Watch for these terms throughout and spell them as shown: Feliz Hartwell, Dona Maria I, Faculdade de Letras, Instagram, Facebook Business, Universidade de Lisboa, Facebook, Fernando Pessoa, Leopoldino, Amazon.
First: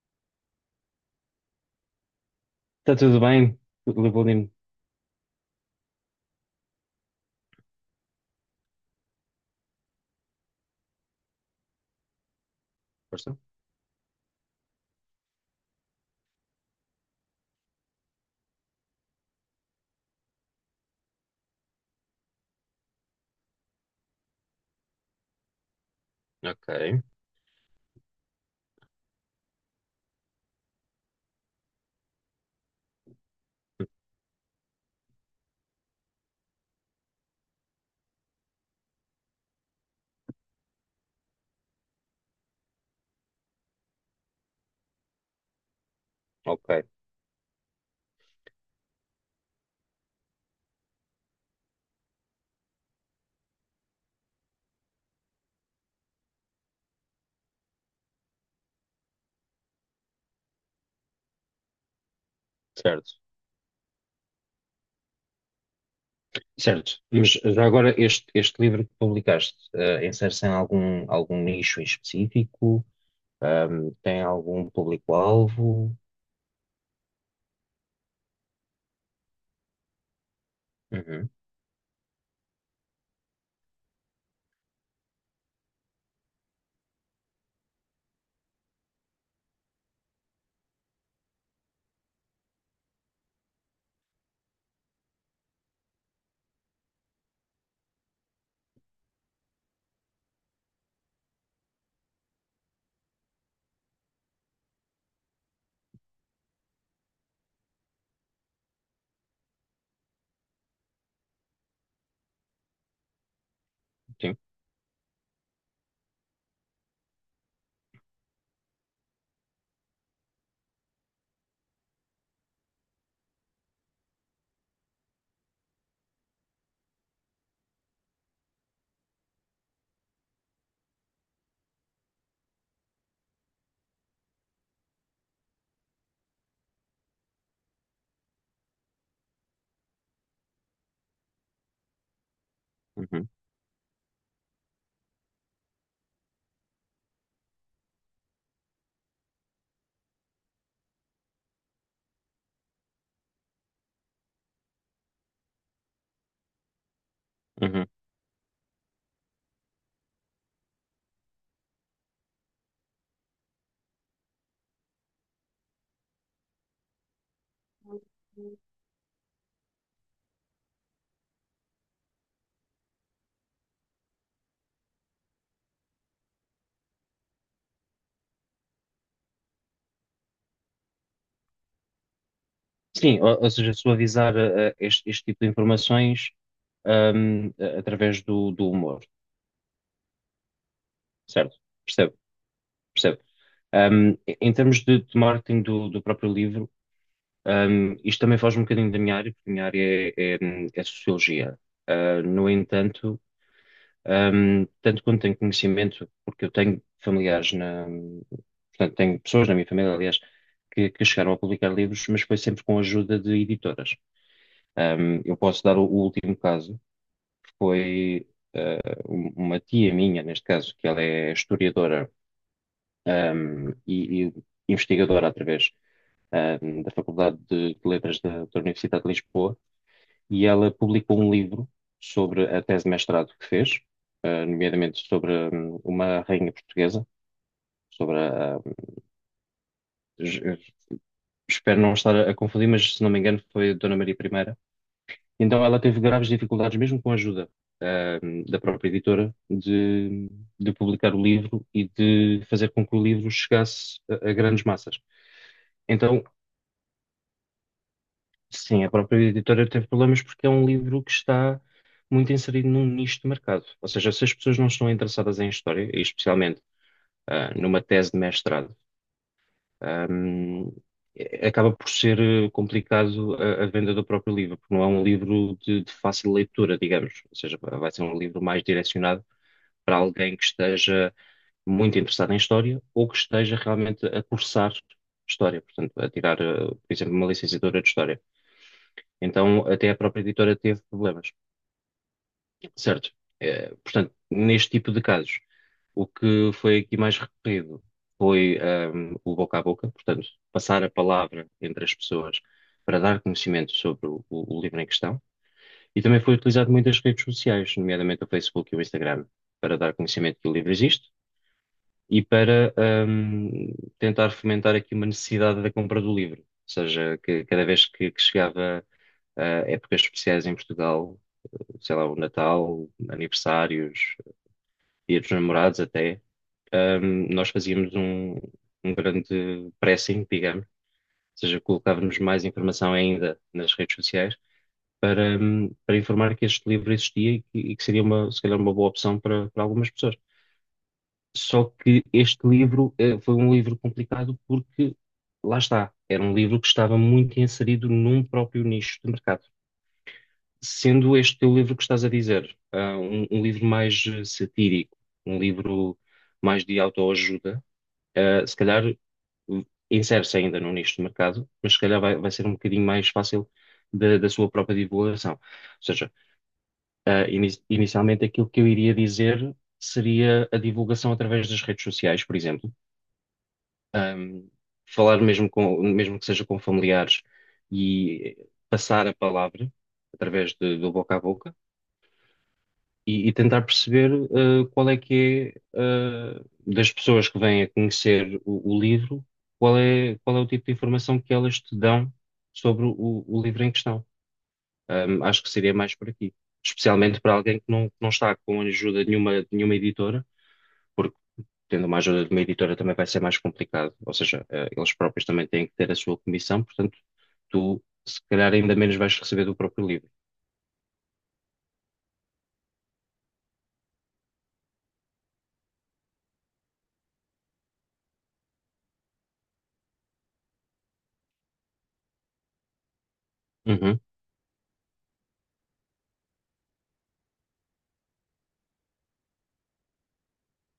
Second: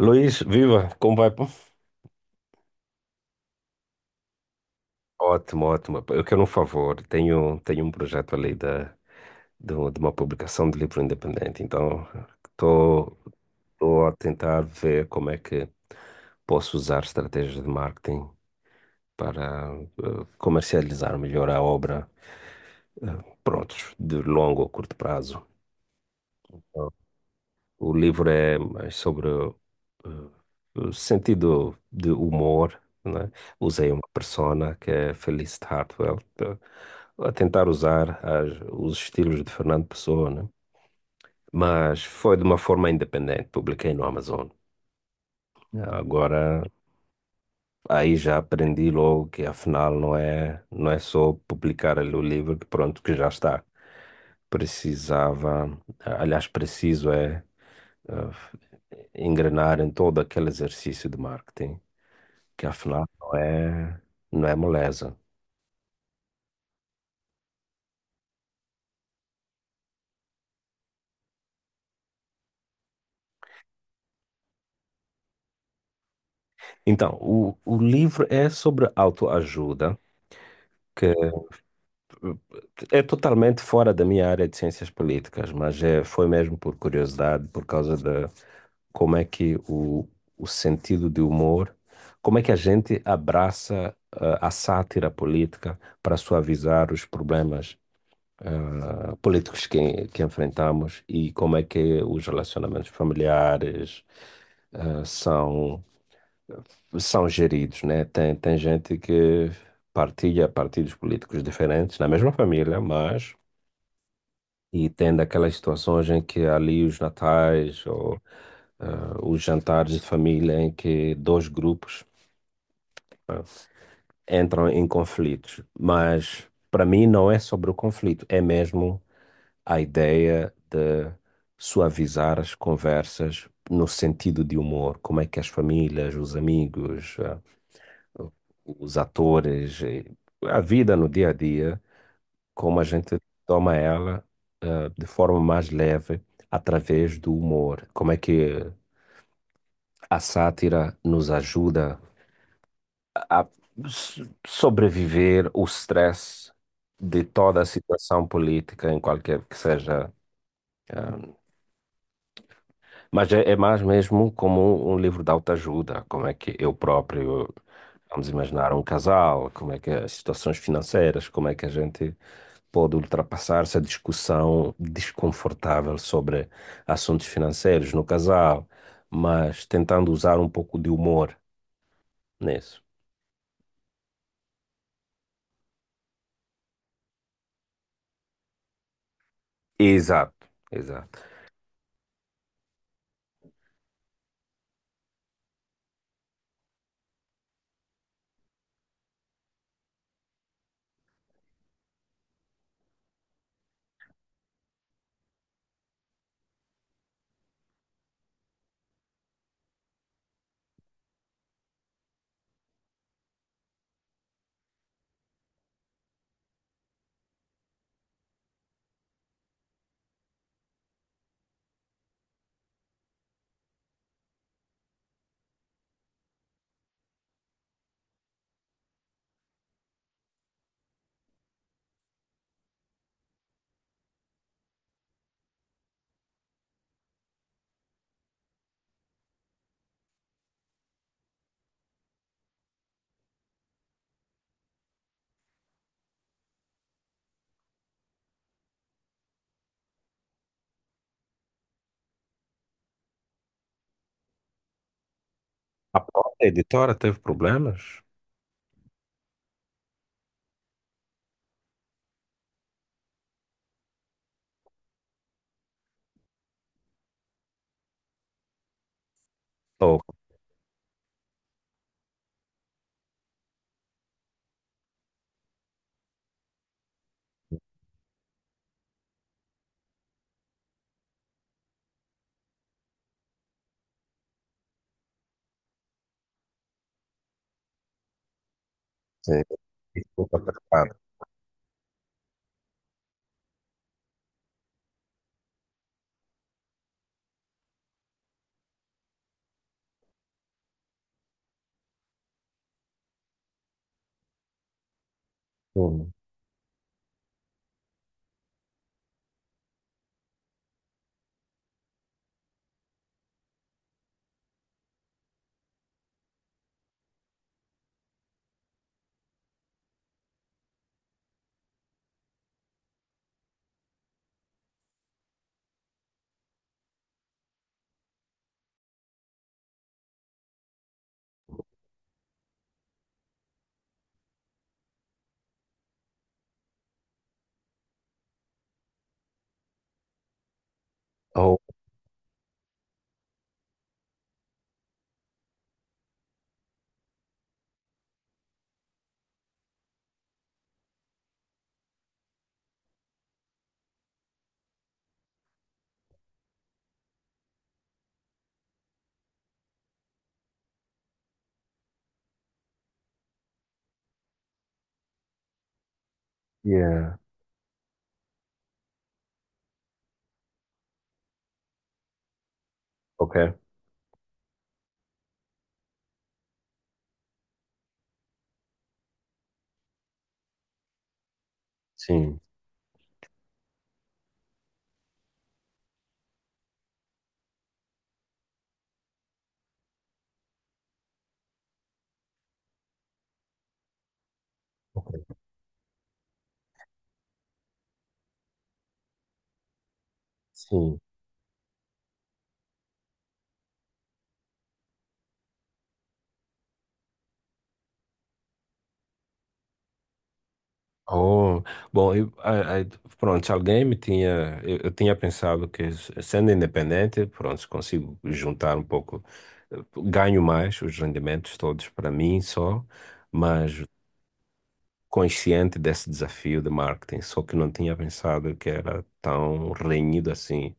Luiz, viva, como vai, pô? Está tudo bem? Leopoldino? Ótimo, ótimo. Eu quero um favor. Tenho um projeto ali de uma publicação de livro independente. Então, estou Força? estou a tentar ver como é que posso usar estratégias de marketing para comercializar melhor a obra, prontos, de longo ou curto prazo. Então, Ok, o livro é mais sobre o sentido de humor, né? Usei uma persona que é Feliz Hartwell, a tentar usar as, os estilos de Fernando Pessoa, né? Mas foi de uma forma independente, publiquei no Amazon. Agora, ok, aí já aprendi logo que afinal não é só publicar ali o livro que pronto, que já está. Precisava, aliás, preciso é uh, engrenar em todo aquele exercício de marketing, que afinal certo. não é moleza. Certo, mas já agora este livro que publicaste, insere-se em algum nicho em específico? Tem algum público-alvo? Então, o livro é sobre autoajuda, que Uhum, é totalmente fora da minha área de ciências políticas, mas é, foi mesmo por curiosidade, por causa de como é que o sentido de humor, como é que a gente abraça a sátira política para suavizar os problemas políticos que enfrentamos e como é que os relacionamentos familiares são, são geridos, né? Tem gente que partilha partidos políticos diferentes na mesma família, mas sim, e tem daquelas situações em que ali os natais ou os jantares de família em que dois grupos entram em conflitos. Mas para mim não é sobre o conflito, é mesmo a ideia de suavizar as conversas no sentido de humor, como é que as famílias, os amigos, os atores, a vida no dia a dia, como a gente uhum, toma ela, de forma mais leve através do humor, como é que a sátira nos ajuda a sobreviver o stress de toda a uhum. situação política, em qualquer que seja. Mas é, é mais mesmo como um livro de autoajuda, como é que eu próprio, vamos imaginar um casal, como é que as situações financeiras, como é que a gente pode ultrapassar essa discussão desconfortável sobre assuntos financeiros no casal, mas tentando usar um pouco de humor nisso. Sim, ou seja, suavizar este tipo de informações, através do humor, Exato, exato. certo? Percebo, percebo. Em termos de marketing do próprio livro, isto também foge um bocadinho da minha área, porque a minha área é sociologia. No entanto, tanto quanto tenho conhecimento, porque eu tenho familiares portanto, tenho pessoas na minha família, aliás, que chegaram a publicar livros, mas foi sempre com a ajuda de editoras. Eu posso dar o último caso, que foi uma tia minha, neste caso, que ela é historiadora, e investigadora através, da Faculdade de Letras da Universidade de Lisboa, e ela publicou um livro sobre a tese de mestrado que fez, nomeadamente sobre uma rainha portuguesa, sobre es- espero não estar a confundir, mas se não me engano foi a Dona Maria I. Então ela teve graves dificuldades, mesmo com a ajuda, da própria editora, de publicar o livro e de fazer com que o livro chegasse a grandes massas. A Então. própria editora teve problemas? Sim, a própria editora teve problemas porque é um livro que está muito inserido num nicho de mercado. Ou seja, se as pessoas não estão interessadas em história, e especialmente numa tese de mestrado, Oh, ahm, acaba por ser, complicado, a venda do próprio livro, porque não é um livro de fácil leitura, digamos. Ou seja, vai ser um livro mais direcionado para alguém que esteja muito interessado em história ou que esteja realmente a cursar história, portanto, a tirar, por exemplo, uma licenciatura de história. sim, Então, até a própria desculpa, tá editora teve claro. problemas, certo? Portanto, neste tipo de casos, o que foi aqui mais recorrido foi, o boca a boca, portanto, passar a palavra entre as pessoas para dar conhecimento sobre o livro em questão. E Hum. também foi utilizado muitas redes sociais, nomeadamente o Facebook e o Instagram, para dar conhecimento que o livro existe e para, tentar fomentar aqui uma necessidade da compra do livro. Ou seja, que cada vez que chegava a épocas especiais em Portugal, sei lá, o Natal, aniversários, Dia dos Namorados até, nós fazíamos um grande pressing, digamos, ou seja, colocávamos mais informação ainda nas redes sociais para, para informar que este livro existia e que seria uma, se calhar uma boa opção para, algumas pessoas. Oh, Só que este livro, foi um livro complicado porque, lá está, era um livro que estava muito inserido num próprio nicho de mercado. Sendo este teu livro que estás a dizer, um livro mais, satírico, um livro mais de autoajuda, se calhar, insere-se ainda no nicho de mercado, mas se calhar vai ser um bocadinho mais fácil da sua própria divulgação. Ou seja, yeah. Inicialmente aquilo que eu iria dizer seria a divulgação através das redes sociais, por exemplo. Ok, Ahm, Falar mesmo com, mesmo que seja com familiares, e passar a palavra através do boca a boca. sim, E e tentar perceber, qual é que é, das pessoas que vêm a conhecer o livro, qual é o tipo de informação que elas te dão sobre o livro em questão. ok, Acho que seria mais por aqui. Especialmente para alguém que não está com ajuda de nenhuma editora, sim. porque tendo uma ajuda de uma editora também vai ser mais complicado. Ou seja, eles próprios também têm que ter a sua comissão, portanto, tu se calhar ainda menos vais receber do próprio livro. Oh, bom, eu, pronto, se alguém me tinha, eu tinha pensado que sendo independente, pronto, consigo juntar um pouco, ganho mais os rendimentos todos para mim só, mas Uhum, consciente desse desafio de marketing, só que não tinha pensado que era tão renhido assim.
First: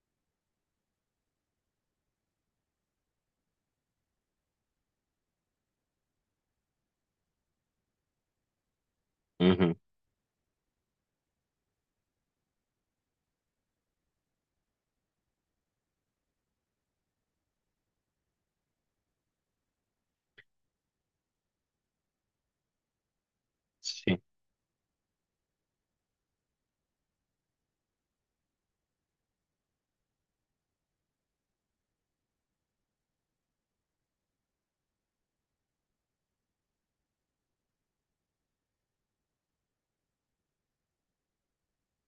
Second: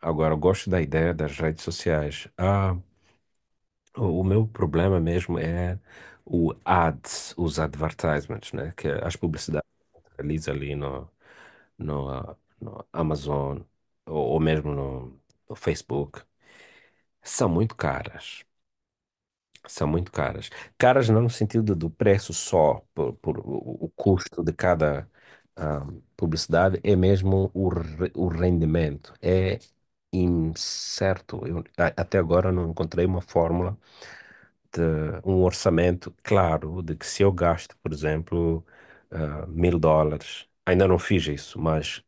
Agora, eu gosto da ideia das redes sociais. Ah, o meu problema mesmo é o ads, os advertisements, né? Que é as publicidades uhum, que realiza ali no, no Amazon ou mesmo no Facebook são muito caras. São muito caras. Caras não no sentido do preço só, por o sim, custo de cada ah, publicidade, é mesmo o rendimento. É incerto. Eu, até agora eu não encontrei uma fórmula de um orçamento claro de que se eu gasto, por exemplo, mil dólares, ainda não fiz isso, mas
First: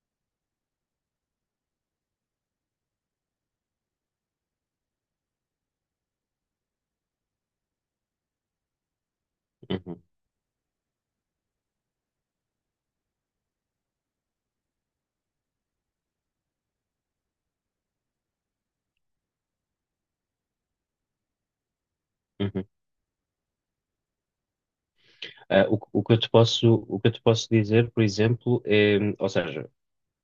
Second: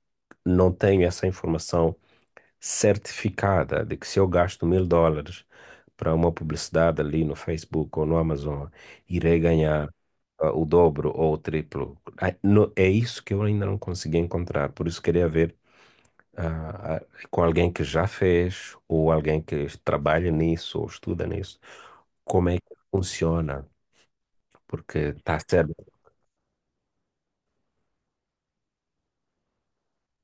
não tenho essa informação certificada de que se eu gasto mil dólares para uma publicidade ali no Facebook ou no Amazon, irei ganhar uhum, o dobro ou o triplo. É isso que eu ainda não consegui encontrar, por isso queria ver ah, ah, com alguém que já fez, ou alguém que trabalha nisso, ou estuda nisso, como é uhum. que funciona, porque está a ser. O que eu te posso dizer, por exemplo, é, ou seja,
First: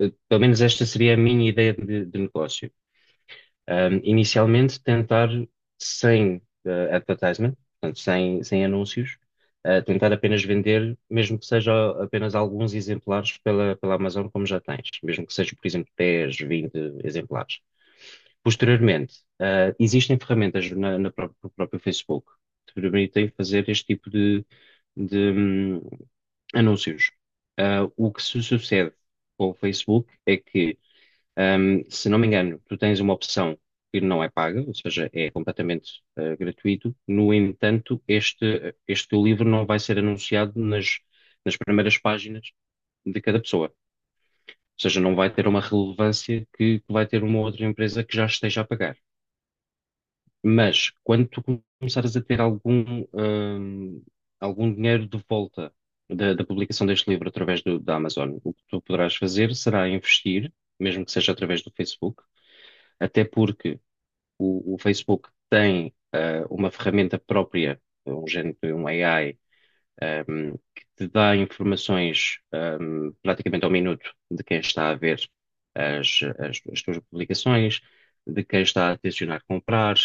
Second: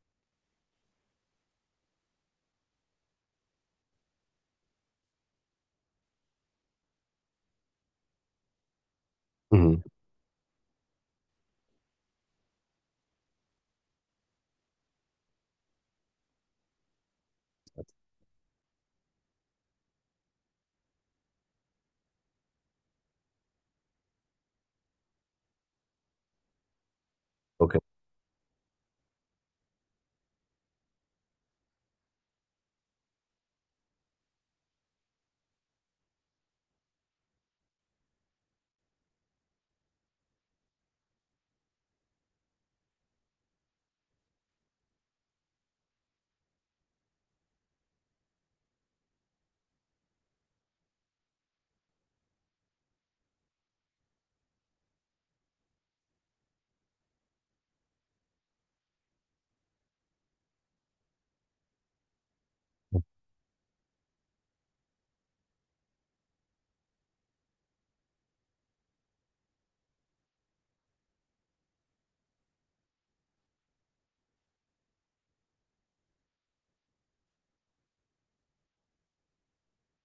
pelo menos esta seria a minha ideia de negócio. Inicialmente tentar sem, advertisement, portanto, sem anúncios, Uhum. tentar apenas vender, mesmo que seja apenas alguns exemplares pela Amazon, como já tens, mesmo que seja, por exemplo, 10, 20 exemplares. Posteriormente, existem ferramentas no próprio Facebook que te permitem fazer este tipo de, hum, anúncios. Ok, O que se sucede com o Facebook é que, se não me engano, tu tens uma opção que não é paga, ou seja, é completamente, gratuito. No entanto, este teu livro não vai ser anunciado nas primeiras páginas de cada pessoa. Ou seja, não vai ter uma relevância que vai ter uma outra empresa que já esteja a pagar. Mas quando tu começares a ter algum dinheiro de volta da publicação deste livro através da Amazon, o que tu poderás fazer será investir, mesmo que seja através do Facebook. Até porque o Facebook tem, uma ferramenta própria, um género de um AI, que te dá informações praticamente ao minuto de quem está a ver as tuas publicações, de quem está a tencionar comprar,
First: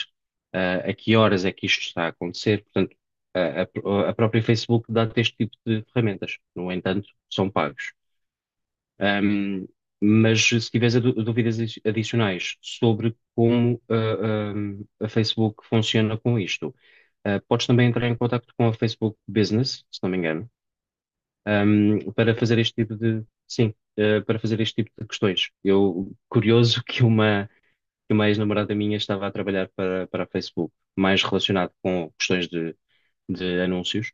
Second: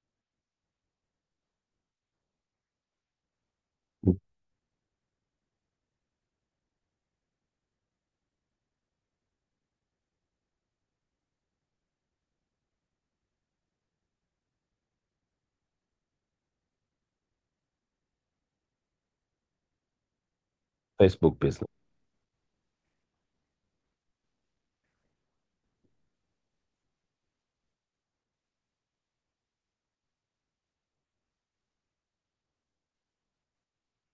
a que horas é que isto está a acontecer. Portanto, a própria Facebook dá-te este tipo de ferramentas. No entanto, são pagos. Um, mas se tiveres a dúvidas adicionais sobre como, a Facebook funciona com isto, podes também entrar em contato com a Facebook Business, se não me engano, Facebook Business. Para fazer este sim, para fazer este tipo de questões. Curioso que uma ex-namorada minha estava a trabalhar para a Facebook, mais relacionado com questões de anúncios,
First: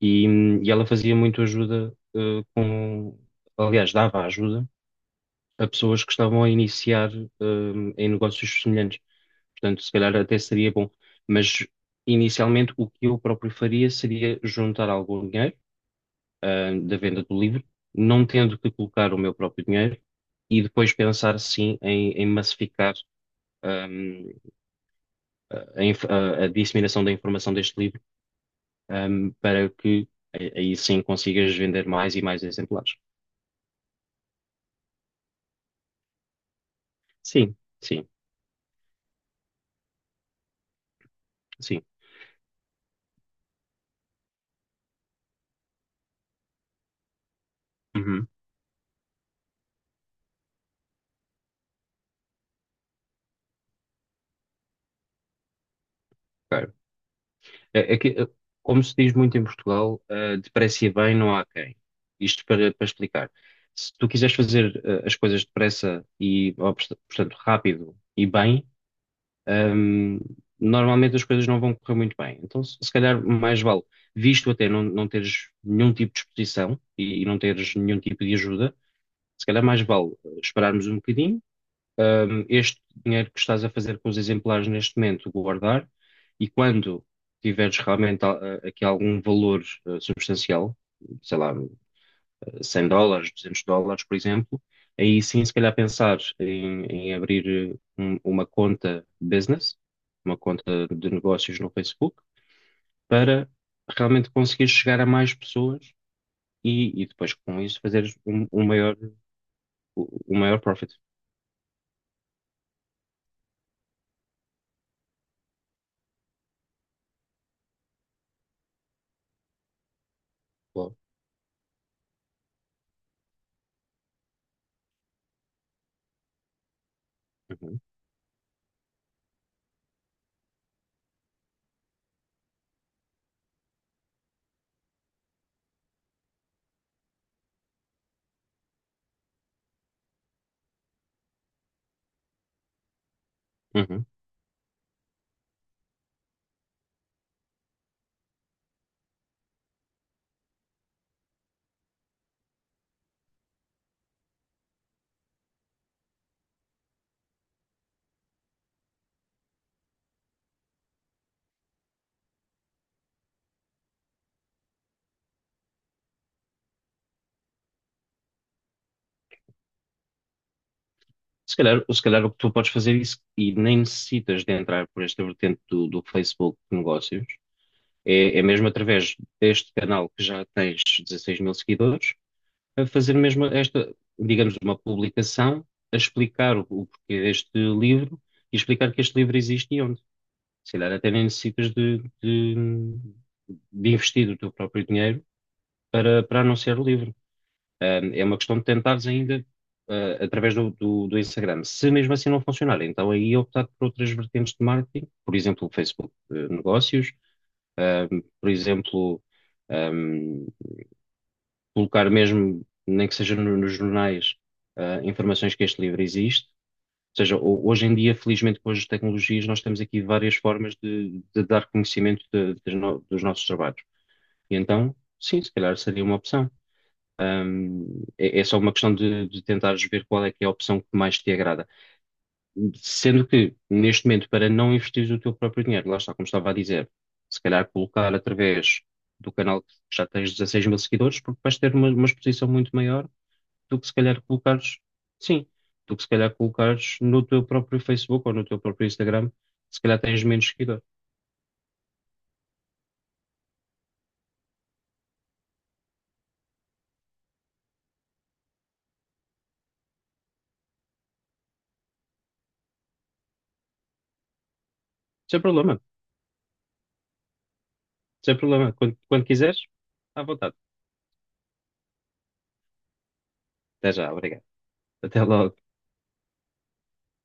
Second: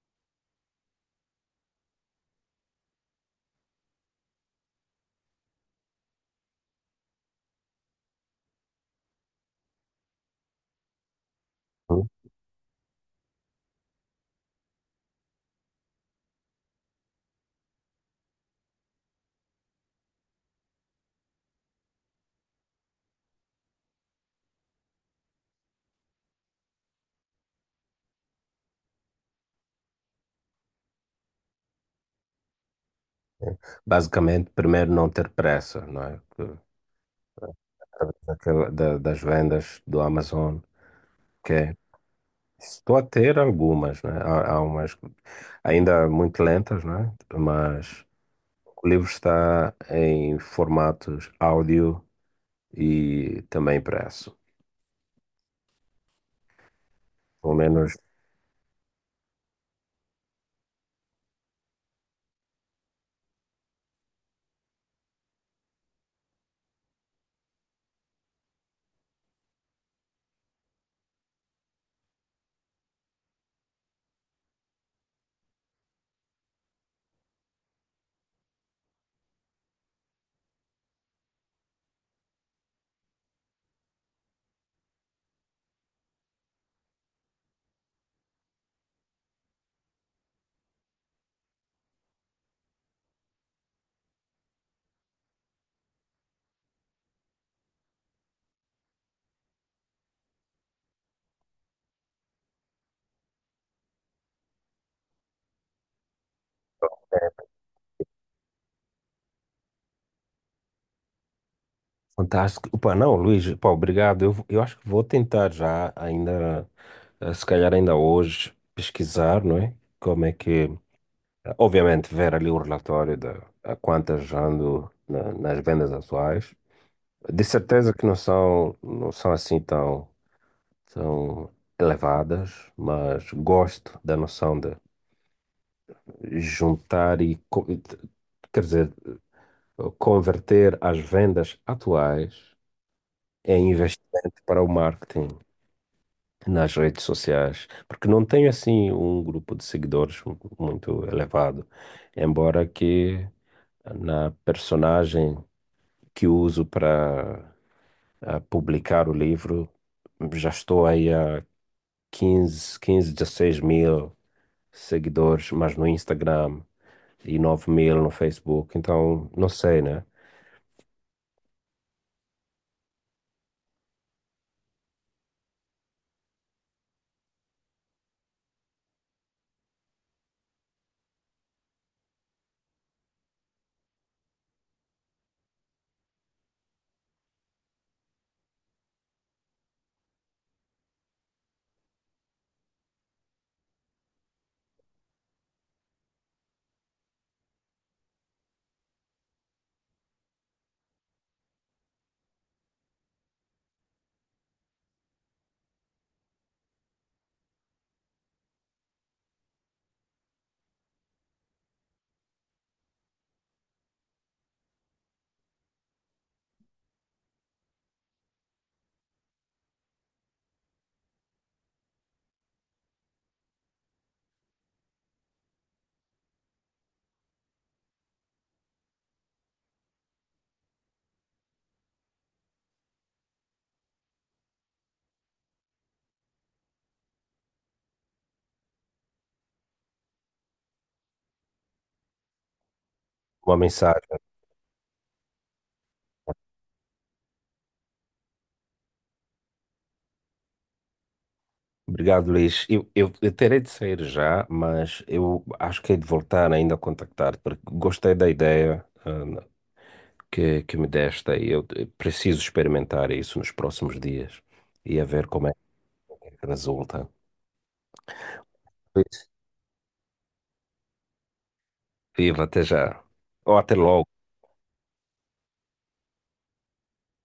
e ela fazia muito ajuda, aliás, dava ajuda a pessoas que estavam a iniciar, em negócios semelhantes. Portanto, se calhar até seria bom. Mas Uhum. inicialmente o que eu próprio faria seria juntar algum dinheiro, da venda do livro, não tendo que colocar o meu próprio dinheiro, e depois pensar sim em massificar. hum, a disseminação da informação deste livro, para que aí sim consigas vender mais e mais exemplares. Basicamente, primeiro não ter pressa, não é? Que, Sim, sim, através das vendas do Amazon, que é- sim. estou a ter algumas, né? Há umas ainda muito lentas, né? Mas Uhum. o livro está em formatos áudio e também impresso. Pelo menos. É, é que, como se diz muito em Portugal, depressa e bem não há quem. Isto para explicar. Se tu quiseres fazer, as coisas depressa, portanto, rápido e bem, ehm, normalmente as coisas não vão correr muito bem. Então, se calhar, mais vale, visto até não teres nenhum tipo de exposição, e não teres nenhum tipo de ajuda, se calhar mais vale, esperarmos um bocadinho, este dinheiro que estás a fazer com os exemplares neste momento, guardar, e quando tiveres realmente, aqui algum valor, substancial, sei lá, 100 dólares, 200 dólares, por exemplo, aí sim, se calhar pensar em abrir, uma conta business, uma conta de negócios no Facebook, para realmente conseguir chegar a mais pessoas, e depois com isso fazeres um maior, um maior, profit. Fantástico. Opa, não, Luís, pá, obrigado. Eu acho que vou tentar já, ainda, se calhar ainda hoje, pesquisar, não é? Como é que, Claro. obviamente, ver ali o relatório de a quantas ando nas vendas atuais. De Uhum. certeza que não são assim tão, tão elevadas, mas gosto da noção de juntar e, quer dizer, converter as vendas atuais em Uhum. investimento para o marketing nas redes sociais, porque não tenho assim um grupo de seguidores muito elevado, embora que na personagem que uso para publicar o livro já estou aí a 15 15, 16 mil seguidores, mas no Instagram e 9.000 no Facebook, então não sei, né? Se calhar o que tu podes fazer isso e nem necessitas de entrar por esta vertente do Facebook de negócios, é mesmo através deste canal que já tens 16 mil seguidores, a fazer mesmo esta, digamos, uma publicação a explicar o porquê deste livro, e explicar que este livro existe, e onde. Se calhar até nem necessitas de investir o teu próprio dinheiro para anunciar o livro. É uma questão de tentares ainda, através do Instagram. Se mesmo assim não funcionar, então aí optar por outras vertentes de marketing, por exemplo, Facebook, negócios, por exemplo, um, colocar mesmo, nem que seja nos jornais, informações que este livro existe. Ou seja, hoje em dia, felizmente, com as tecnologias, nós temos aqui várias formas de dar conhecimento de- das no- dos nossos trabalhos. E então, sim, se calhar seria uma opção. É, é só uma questão de tentares ver qual é que é a opção que mais te agrada. Sendo que, neste momento, para não investires o teu próprio dinheiro, lá está, como estava a dizer, se calhar colocar através do canal que já tens 16 mil seguidores, porque vais ter uma exposição muito maior Uma do que se mensagem. calhar colocares, sim, do que se calhar colocares no teu próprio Facebook ou no teu próprio Instagram, se calhar tens menos seguidores. Obrigado, Luís. Eu terei de sair já, mas eu acho que hei de voltar ainda a contactar-te, porque gostei da ideia, que me deste e eu preciso experimentar isso nos próximos dias e a ver Sem como é problema, que resulta. sem problema. Quando Isso. quiseres, à vontade. Viva, até já. Ou até Até logo. já, obrigado. Até logo.